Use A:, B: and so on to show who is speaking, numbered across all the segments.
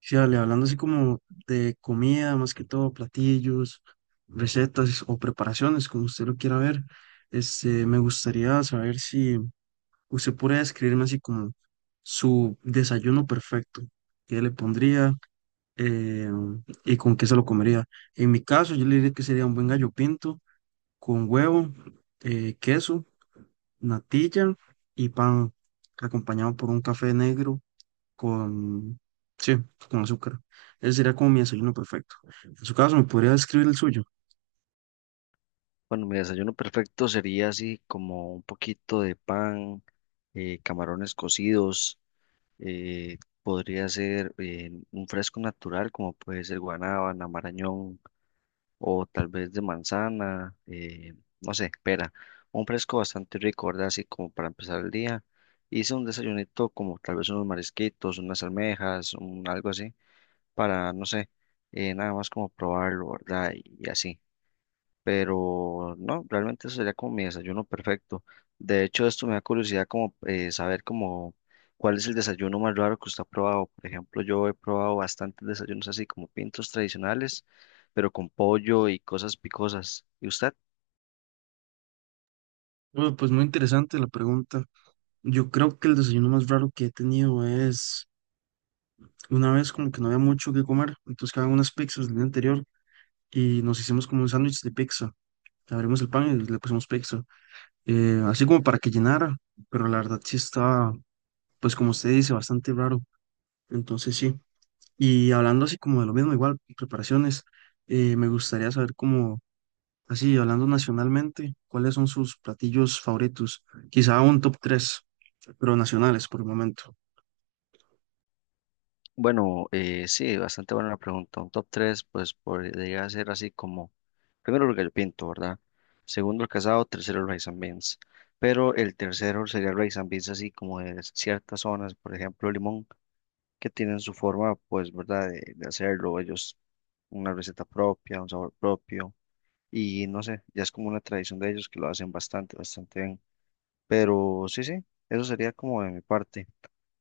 A: Sí, dale. Hablando así como de comida, más que todo, platillos, recetas o preparaciones, como usted lo quiera ver, este, me gustaría saber si usted puede describirme así como su desayuno perfecto, qué le pondría eh, y con qué se lo comería. En mi caso, yo le diría que sería un buen gallo pinto con huevo, queso, natilla y pan, acompañado por un café negro con, sí, con azúcar. Ese sería como mi desayuno perfecto. En su caso, ¿me podría describir el suyo?
B: Bueno, mi desayuno perfecto sería así como un poquito de pan, camarones cocidos, eh, podría ser un fresco natural como puede ser guanábana, marañón o tal vez de manzana, no sé, pera. Un fresco bastante rico, ¿verdad? Así como para empezar el día. Hice un desayunito como tal vez unos marisquitos, unas almejas, un, algo así, para, no sé, nada más como probarlo, ¿verdad? y así, pero no, realmente eso sería como mi desayuno perfecto. De hecho, esto me da curiosidad como saber como cuál es el desayuno más raro que usted ha probado. Por ejemplo, yo he probado bastantes desayunos así como pintos tradicionales, pero con pollo y cosas picosas. ¿Y usted?
A: Bueno, pues muy interesante la pregunta. Yo creo que el desayuno más raro que he tenido es una vez como que no había mucho que comer, entonces quedaban unas pizzas del día anterior y nos hicimos como un sándwich de pizza. Abrimos el pan y le pusimos pizza, así como para que llenara, pero la verdad sí estaba, pues como usted dice, bastante raro. Entonces sí. Y hablando así como de lo mismo, igual, preparaciones, me gustaría saber cómo. Así, hablando nacionalmente, ¿cuáles son sus platillos favoritos? Quizá un top tres, pero nacionales por el momento.
B: Bueno, sí, bastante buena la pregunta. Un top 3 pues podría ser así como, primero el gallo pinto, ¿verdad? Segundo el casado, tercero el rice and beans. Pero el tercero sería el rice and beans así como de ciertas zonas, por ejemplo, Limón, que tienen su forma, pues, ¿verdad? De hacerlo, ellos una receta propia, un sabor propio, y no sé, ya es como una tradición de ellos que lo hacen bastante, bastante bien. Pero sí, sí, eso sería como de mi parte.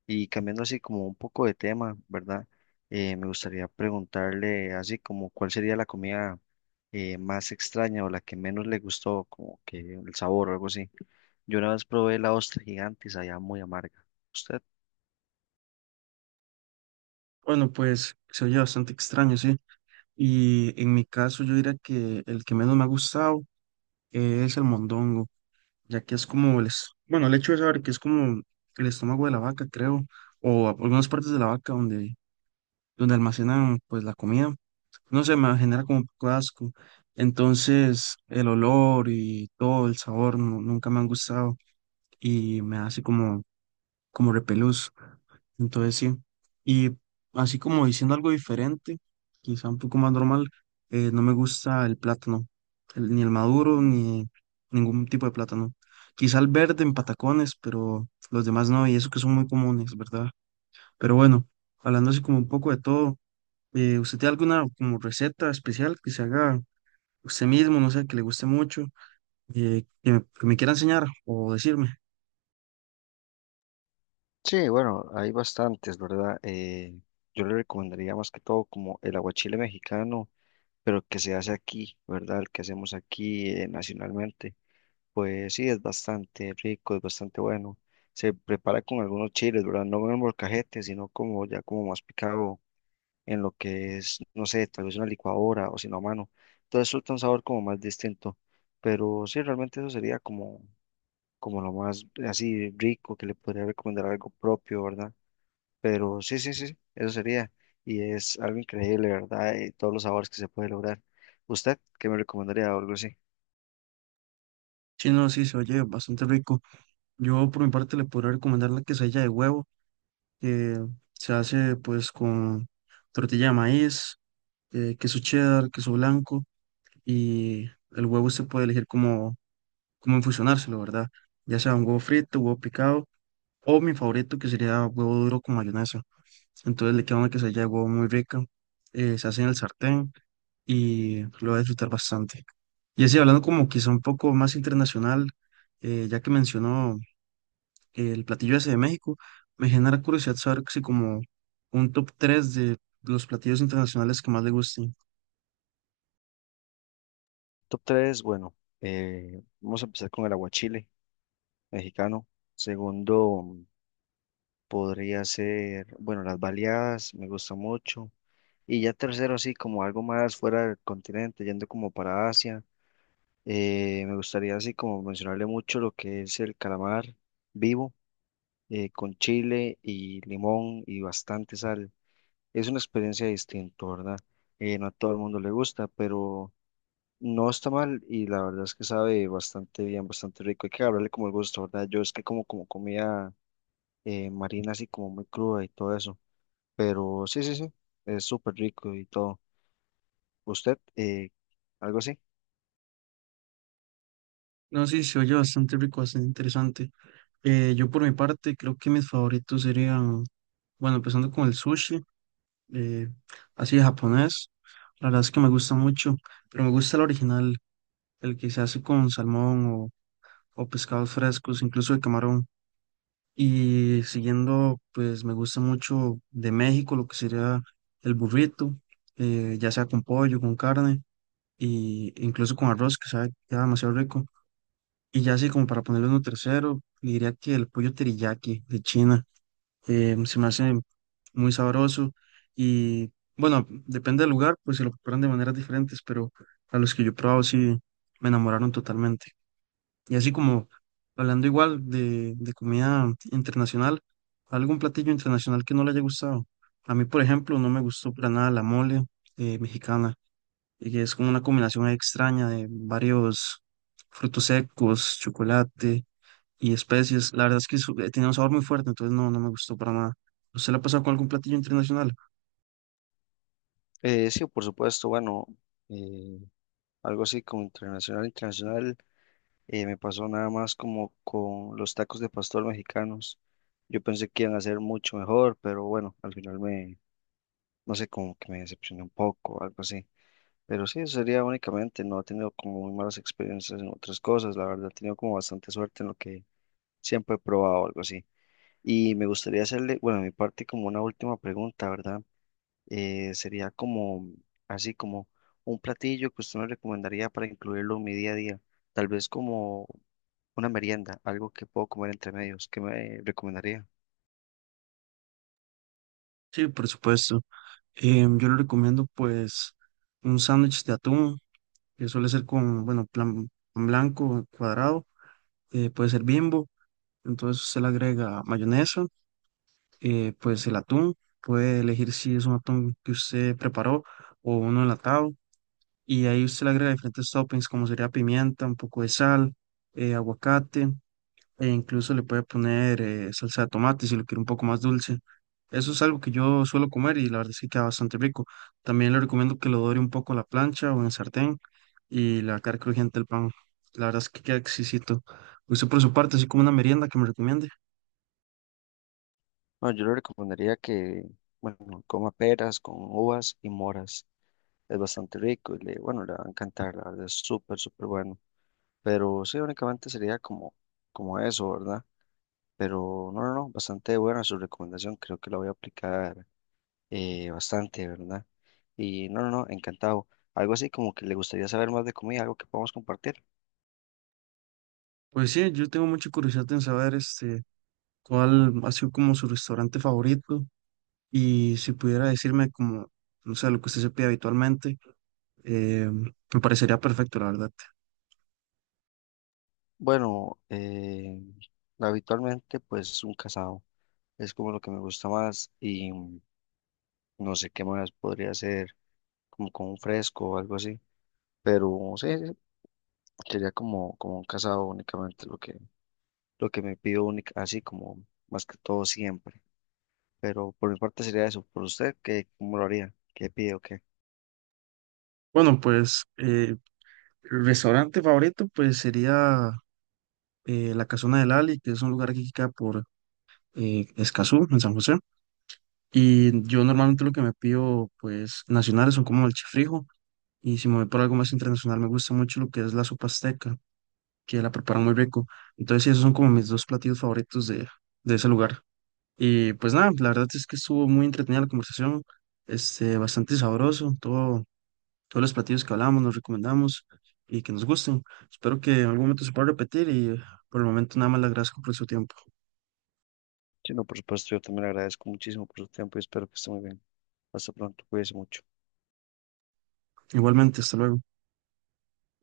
B: Y cambiando así como un poco de tema, ¿verdad? Me gustaría preguntarle así como cuál sería la comida, más extraña o la que menos le gustó, como que el sabor o algo así. Yo una vez probé la ostra gigantes sabía muy amarga. ¿Usted?
A: Bueno, pues se oye bastante extraño, sí. Y en mi caso yo diría que el que menos me ha gustado es el mondongo, ya que es como bueno, el hecho de saber que es como el estómago de la vaca, creo, o algunas partes de la vaca donde, donde almacenan pues la comida. No sé, me genera como un poco de asco. Entonces, el olor y todo, el sabor, nunca me han gustado. Y me hace como, como repelús. Entonces sí. Y así como diciendo algo diferente, quizá un poco más normal, no me gusta el plátano, ni el maduro, ni ningún tipo de plátano. Quizá el verde en patacones, pero los demás no, y eso que son muy comunes, ¿verdad? Pero bueno, hablando así como un poco de todo, ¿usted tiene alguna como receta especial que se haga usted mismo, no sé, que le guste mucho, que me quiera enseñar o decirme?
B: Sí, bueno, hay bastantes, ¿verdad? Yo le recomendaría más que todo como el aguachile mexicano, pero que se hace aquí, ¿verdad? El que hacemos aquí, nacionalmente. Pues sí, es bastante rico, es bastante bueno. Se prepara con algunos chiles, ¿verdad? No en el molcajete, sino como ya como más picado en lo que es, no sé, tal vez una licuadora o sino a mano. Entonces suelta un sabor como más distinto. Pero sí, realmente eso sería como, como lo más así rico que le podría recomendar algo propio, ¿verdad? Pero sí, sí, sí, eso sería. Y es algo increíble, ¿verdad? Y todos los sabores que se puede lograr. ¿Usted qué me recomendaría o algo así?
A: Sí, no, sí, se oye bastante rico. Yo por mi parte le podría recomendar la quesadilla de huevo, que se hace pues con tortilla de maíz, queso cheddar, queso blanco y el huevo se puede elegir como, como infusionárselo, ¿verdad? Ya sea un huevo frito, huevo picado o mi favorito que sería huevo duro con mayonesa. Entonces le queda una quesadilla de huevo muy rica, se hace en el sartén y lo va a disfrutar bastante. Y así hablando como quizá un poco más internacional, ya que mencionó el platillo ese de México, me genera curiosidad saber si como un top 3 de los platillos internacionales que más le gusten.
B: Top 3 bueno, vamos a empezar con el aguachile mexicano. Segundo, podría ser, bueno, las baleadas, me gusta mucho. Y ya tercero, así como algo más fuera del continente, yendo como para Asia. Me gustaría así como mencionarle mucho lo que es el calamar vivo, con chile y limón y bastante sal. Es una experiencia distinta, ¿verdad? No a todo el mundo le gusta, pero no está mal y la verdad es que sabe bastante bien, bastante rico. Hay que agarrarle como el gusto, ¿verdad? Yo es que como, como comida marina así como muy cruda y todo eso, pero sí, sí, sí, es súper rico y todo. ¿Usted, algo así?
A: No, sí, se oye bastante rico, bastante interesante. Yo por mi parte creo que mis favoritos serían, bueno, empezando con el sushi, eh, así de japonés. La verdad es que me gusta mucho, pero me gusta el original, el que se hace con salmón o pescados frescos, incluso de camarón. Y siguiendo, pues me gusta mucho de México lo que sería el burrito, ya sea con pollo, con carne, y incluso con arroz, que sabe, queda demasiado rico. Y ya así como para ponerle uno tercero, le diría que el pollo teriyaki de China, se me hace muy sabroso. Y bueno, depende del lugar, pues se lo preparan de maneras diferentes, pero a los que yo he probado sí me enamoraron totalmente. Y así como hablando igual de comida internacional, algún platillo internacional que no le haya gustado. A mí, por ejemplo, no me gustó para nada la mole mexicana, y que es como una combinación ahí extraña de varios frutos secos, chocolate y especies. La verdad es que tenía un sabor muy fuerte, entonces no, no me gustó para nada. ¿Usted la ha pasado con algún platillo internacional?
B: Sí, por supuesto, bueno, eh, algo así como internacional, internacional. Me pasó nada más como con los tacos de pastor mexicanos. Yo pensé que iban a ser mucho mejor, pero bueno, al final me, no sé, como que me decepcioné un poco algo así. Pero sí, eso sería únicamente, no he tenido como muy malas experiencias en otras cosas, la verdad, he tenido como bastante suerte en lo que siempre he probado, algo así. Y me gustaría hacerle, bueno, a mi parte como una última pregunta, ¿verdad? Sería como, así como un platillo que usted me recomendaría para incluirlo en mi día a día, tal vez como una merienda, algo que puedo comer entre medios, ¿qué me recomendaría?
A: Sí, por supuesto. Yo le recomiendo pues un sándwich de atún, que suele ser con, bueno, plan pan blanco cuadrado, puede ser Bimbo, entonces usted le agrega mayonesa, pues el atún, puede elegir si es un atún que usted preparó o uno enlatado y ahí usted le agrega diferentes toppings como sería pimienta, un poco de sal, aguacate e incluso le puede poner salsa de tomate si lo quiere un poco más dulce. Eso es algo que yo suelo comer y la verdad es que queda bastante rico. También le recomiendo que lo dore un poco a la plancha o en el sartén y la carne crujiente del pan. La verdad es que queda exquisito. Usted por su parte, así como una merienda que me recomiende.
B: No, yo le recomendaría que, bueno, coma peras con uvas y moras, es bastante rico y le, bueno, le va a encantar, la verdad es súper, súper bueno, pero sí, únicamente sería como, como eso, ¿verdad? Pero no, no, no, bastante buena su recomendación, creo que la voy a aplicar bastante, ¿verdad? Y no, no, no, encantado. Algo así como que le gustaría saber más de comida, algo que podamos compartir.
A: Pues sí, yo tengo mucha curiosidad en saber este, cuál ha sido como su restaurante favorito. Y si pudiera decirme como, no sé, lo que usted se pide habitualmente, me parecería perfecto, la verdad.
B: Bueno, habitualmente pues un casado es como lo que me gusta más y mm, no sé qué más podría hacer como con un fresco o algo así. Pero sí, sí, sería como, como un casado únicamente lo que me pido única, así como más que todo siempre. Pero por mi parte sería eso. ¿Por usted qué, cómo lo haría? ¿Qué pide o qué?
A: Bueno, pues el restaurante favorito pues sería La Casona del Ali, que es un lugar que queda por Escazú, en San José. Y yo normalmente lo que me pido pues nacionales son como el chifrijo. Y si me voy por algo más internacional, me gusta mucho lo que es la sopa azteca, que la preparan muy rico. Entonces, sí, esos son como mis dos platillos favoritos de ese lugar. Y pues nada, la verdad es que estuvo muy entretenida la conversación, este, bastante sabroso, todo, todos los platillos que hablamos, nos recomendamos y que nos gusten. Espero que en algún momento se pueda repetir y por el momento nada más le agradezco por su tiempo.
B: Sí, no, por supuesto, yo también le agradezco muchísimo por su tiempo y espero que esté muy bien. Hasta pronto, cuídese mucho.
A: Igualmente, hasta luego.